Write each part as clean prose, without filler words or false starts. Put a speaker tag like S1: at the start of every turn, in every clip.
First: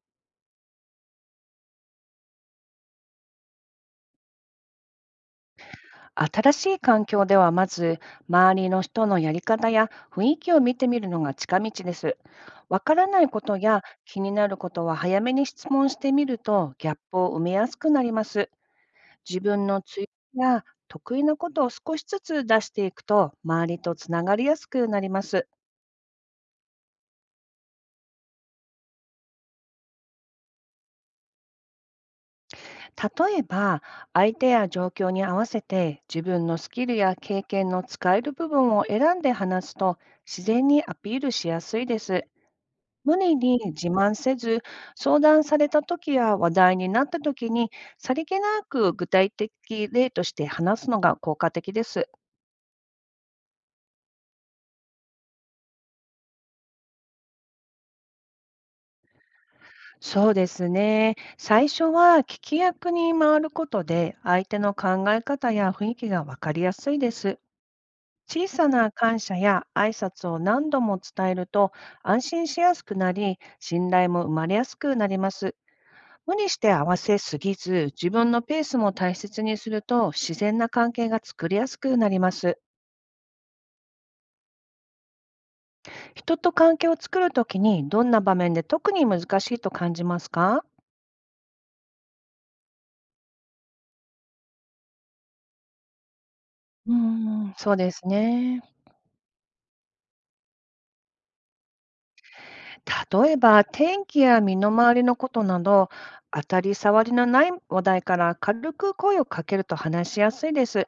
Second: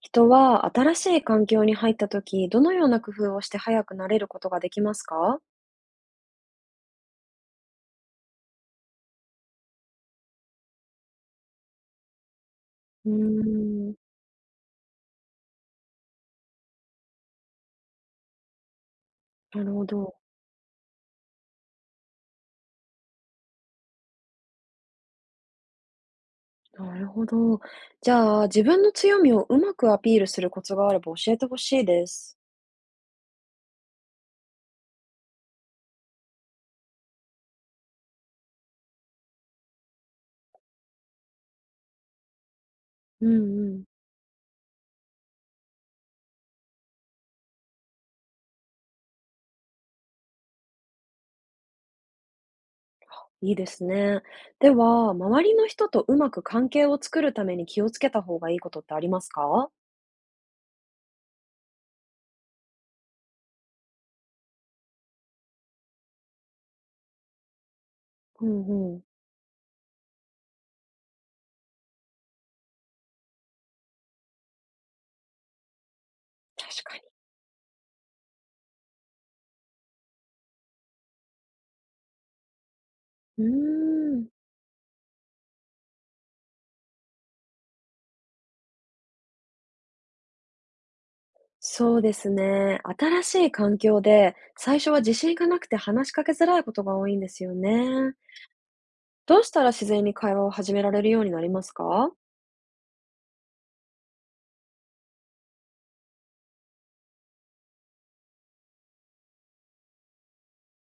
S1: 人は新しい環境に入った時、どのような工夫をして早くなれることができますか？
S2: 新しい環境ではまず周りの人のやり方や雰囲気を見てみるのが近道です。わから
S1: うー
S2: ないことや
S1: ん、
S2: 気になることは早めに質問してみるとギャップを埋めやすくなります。自
S1: な
S2: 分
S1: る
S2: の
S1: ほ
S2: 強
S1: ど。
S2: みや得意なことを少しずつ出していくと周りとつながりやすくなります。
S1: なるほど。じゃあ、自分の強みをうまくアピールするコツがあれば教えてほしいです。
S2: 例えば、相手や状況に合わせて自分のスキルや経験の使える部分を選んで話すと自然にアピールしやすいです。無
S1: うん
S2: 理に
S1: うん。
S2: 自慢せず、相談された時や話題になった時に、さりげなく具体的例として話すのが効果的です。
S1: いいですね。では、周りの人とうまく関係を作るために気をつけた方がいいことってありますか？
S2: そうですね。最初は聞き役に回ることで、相手の考え方や雰囲気がわかりやすいです。
S1: う
S2: 小さ
S1: ん
S2: な
S1: うん。
S2: 感謝や挨拶を何度も伝えると、安心しやすくなり、信頼も生まれやすくなります。無理して
S1: 確
S2: 合
S1: か
S2: わ
S1: に。
S2: せすぎず、自分のペースも大切にすると、自然な関係が作りやすくなります。
S1: うーん。
S2: 人と関係を作るときに、どんな場面で特に難しいと感じますか？
S1: そうですね。新しい環境で、最初は自信がなくて話しかけづらいこと
S2: うー
S1: が多いんですよ
S2: ん、そうです
S1: ね。
S2: ね。
S1: どうしたら自然に会話を始められるようになりますか？
S2: 例えば、天気や身の回りのことなど、当たり障りのない話題から軽く声をかけると話しやすいです。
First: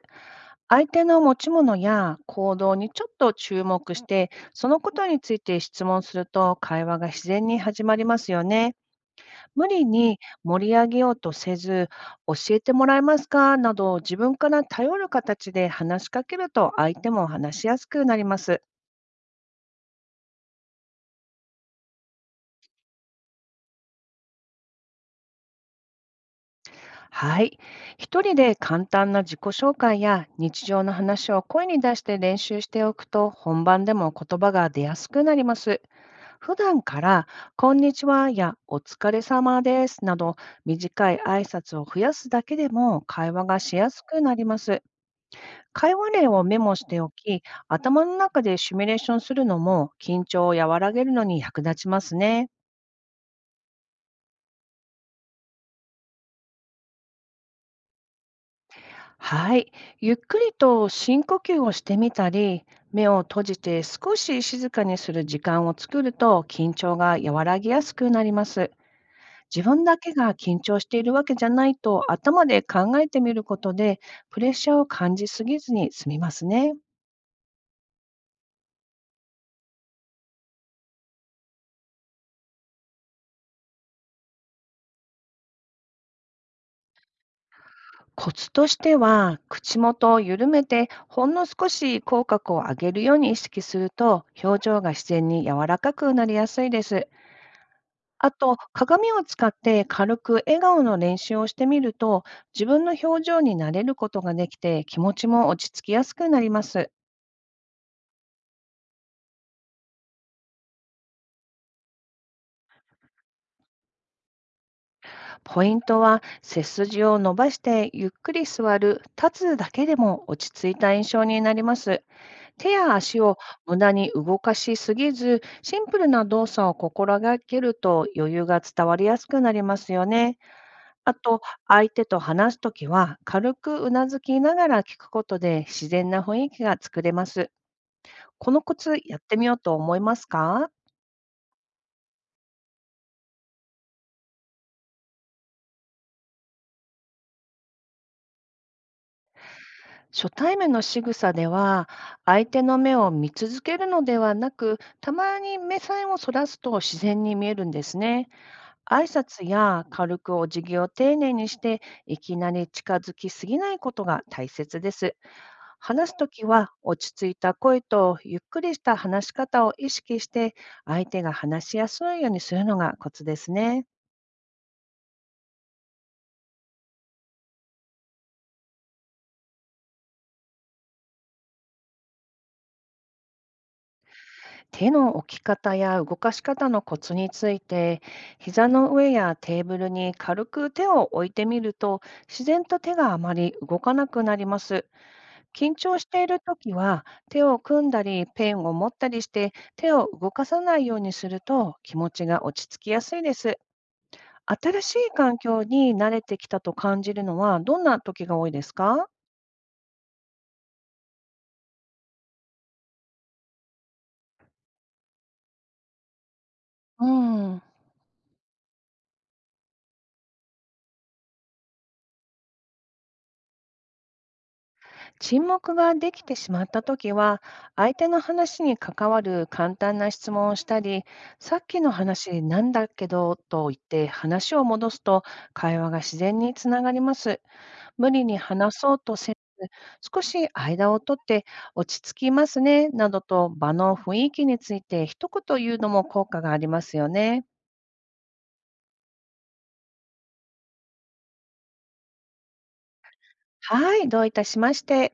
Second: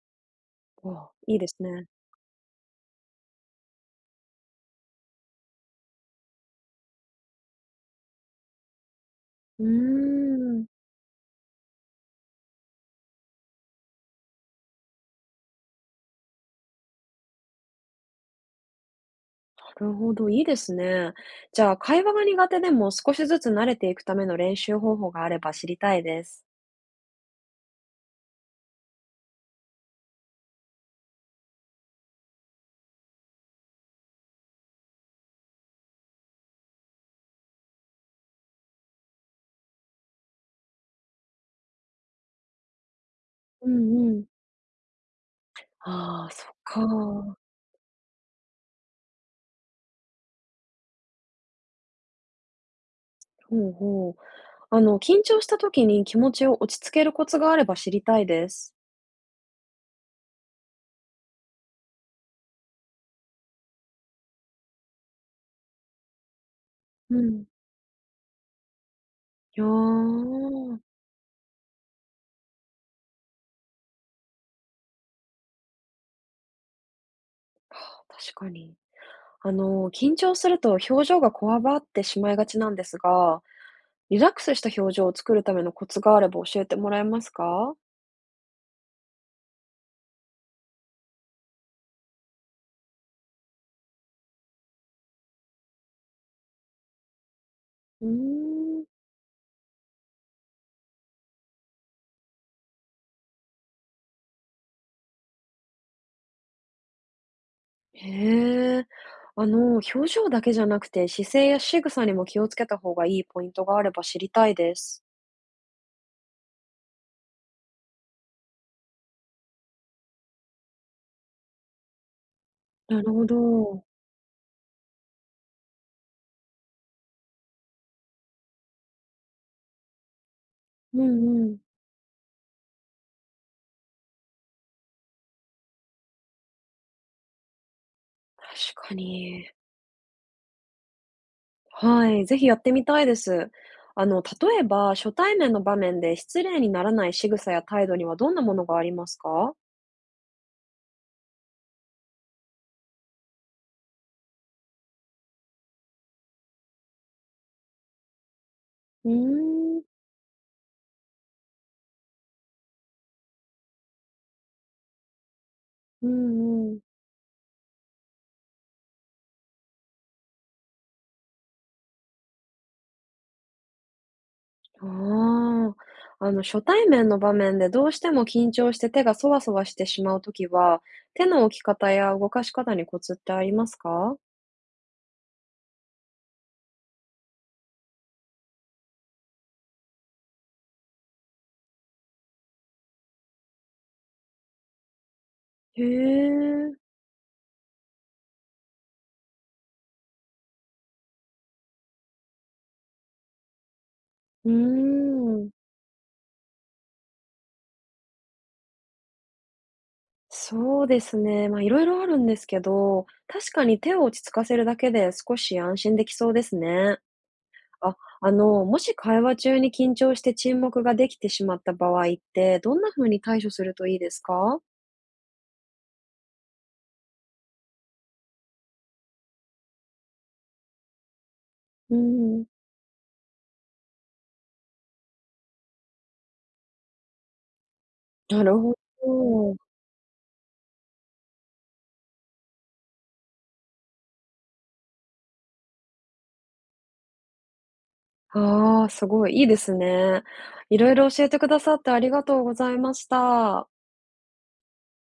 S2: 相手
S1: あ、
S2: の持
S1: いいで
S2: ち
S1: す
S2: 物
S1: ね。
S2: や行動にちょっと注目して、そのことについて質問すると会話が自然に始まりますよね。
S1: うー
S2: 無理に
S1: ん、な
S2: 盛り上げようとせず、教えてもらえますかなど自分から頼る形で話しかけると相手も話しやすくなります。
S1: るほど、いいですね。じゃあ、会話が苦手でも少しずつ慣れていくための練習方法があれば知りたいです。
S2: はい。一人で簡単な自己紹介や日常の話を声に出して練習しておくと本番でも言葉が出やすくなります。普段から、こんにちはやお疲れ様ですなど短い挨拶を増やすだけでも会話が
S1: う
S2: しや
S1: ん
S2: す
S1: う
S2: く
S1: ん。
S2: なります。会話
S1: あ
S2: 例
S1: あ、
S2: を
S1: そっ
S2: メモしてお
S1: か。
S2: き、頭の中でシミュレーションするのも緊張を和らげるのに役立ちますね。
S1: ほうほう。あの、緊張した時に気持ちを落ち着けるコツがあれば知りたいです。
S2: はい。ゆっくりと深呼吸をしてみたり、目を閉じて少し静かにする時間を作ると緊張
S1: う
S2: が和
S1: ん。
S2: らぎやすくなります。
S1: いや
S2: 自分だけが緊張
S1: ー、
S2: しているわけじゃないと頭で考えてみることでプレッシャーを感じすぎずに済みますね。
S1: 確かに。あの、緊張すると表情がこわばってしまいがちなんですが、リラックスした表情を作るためのコツがあれば教えてもらえますか？
S2: コツとしては、口元を緩めて、ほんの少し口角を上げるように意識すると、表情が自然に柔らかくなりやすいです。
S1: う
S2: あと、
S1: ーん。
S2: 鏡を使って軽く笑顔の練習をしてみると、自分の表情に慣れることができて、気持ちも落ち着きやすくなります。
S1: へえ。あの、表情だけじゃなくて姿勢や仕草にも気をつけた方がいいポイントがあれば知りたいです。
S2: ポイントは、背筋を伸ばしてゆっくり座る、立つだけでも落ち着いた印象になります。手や
S1: なる
S2: 足
S1: ほ
S2: を無
S1: ど。
S2: 駄に動かしすぎず、シンプルな動作を心がけると余裕が伝わりやすくなりますよね。
S1: う
S2: あ
S1: ん
S2: と、
S1: うん。
S2: 相手と話すときは、軽くうなずきながら聞くことで自然な雰囲気が作れます。この
S1: 確
S2: コ
S1: か
S2: ツやってみ
S1: に。
S2: ようと思いますか？
S1: はい。ぜひやってみたいです。あの、例えば、初対面の場面で失礼にならない仕草や態度にはどんなものがありますか？
S2: 初対面の仕草では、相手の目を見続けるのではなく、たまに目線をそらすと自然に見えるんですね。挨
S1: う
S2: 拶
S1: ーん。
S2: や軽くお辞儀を丁寧にして、いきなり近づきすぎないことが大切です。
S1: う
S2: 話すとき
S1: ん
S2: は
S1: うん。
S2: 落ち着いた声とゆっくりした話し方を意識して、相手が話しやすいようにするのがコツですね。
S1: ああ。あの、初対面の場面でどうしても緊張して手がそわそわしてしまうときは、手の置き方や動かし方にコツってありますか？
S2: 手の置き方や動かし方のコツについて、膝の上やテーブルに軽く手を置いてみると、自然と手があまり動かなくなります。緊
S1: へ
S2: 張していると
S1: え。
S2: きは、手を組んだり、ペンを持ったりして、手を動かさないようにすると気持ちが落ち着きやすいです。
S1: うー
S2: 新しい環
S1: ん。
S2: 境に慣れてきたと感じるのは、どんな時が多いですか？
S1: そうですね。まあ、いろいろあるんですけど、確かに手を落ち着かせるだけで少し安心できそうですね。
S2: うん、
S1: あ、あの、もし会話中に緊張して沈黙ができてしまった場合って、どんな風に対処するといいですか？
S2: 沈黙ができてしまったときは、相手の話に関わる簡単な質問をしたり、さっきの
S1: う
S2: 話
S1: ん、
S2: なんだけどと言って話を戻すと、会話が自然につながります。無理に
S1: なるほ
S2: 話そうとせ
S1: ど。
S2: ず、少し間を取って落ち着きますねなどと場の雰囲気について一言言うのも効果がありますよね。
S1: ああ、すごい、いいですね。いろいろ教えてくださってありがとうございました。
S2: はい、どういたしまして。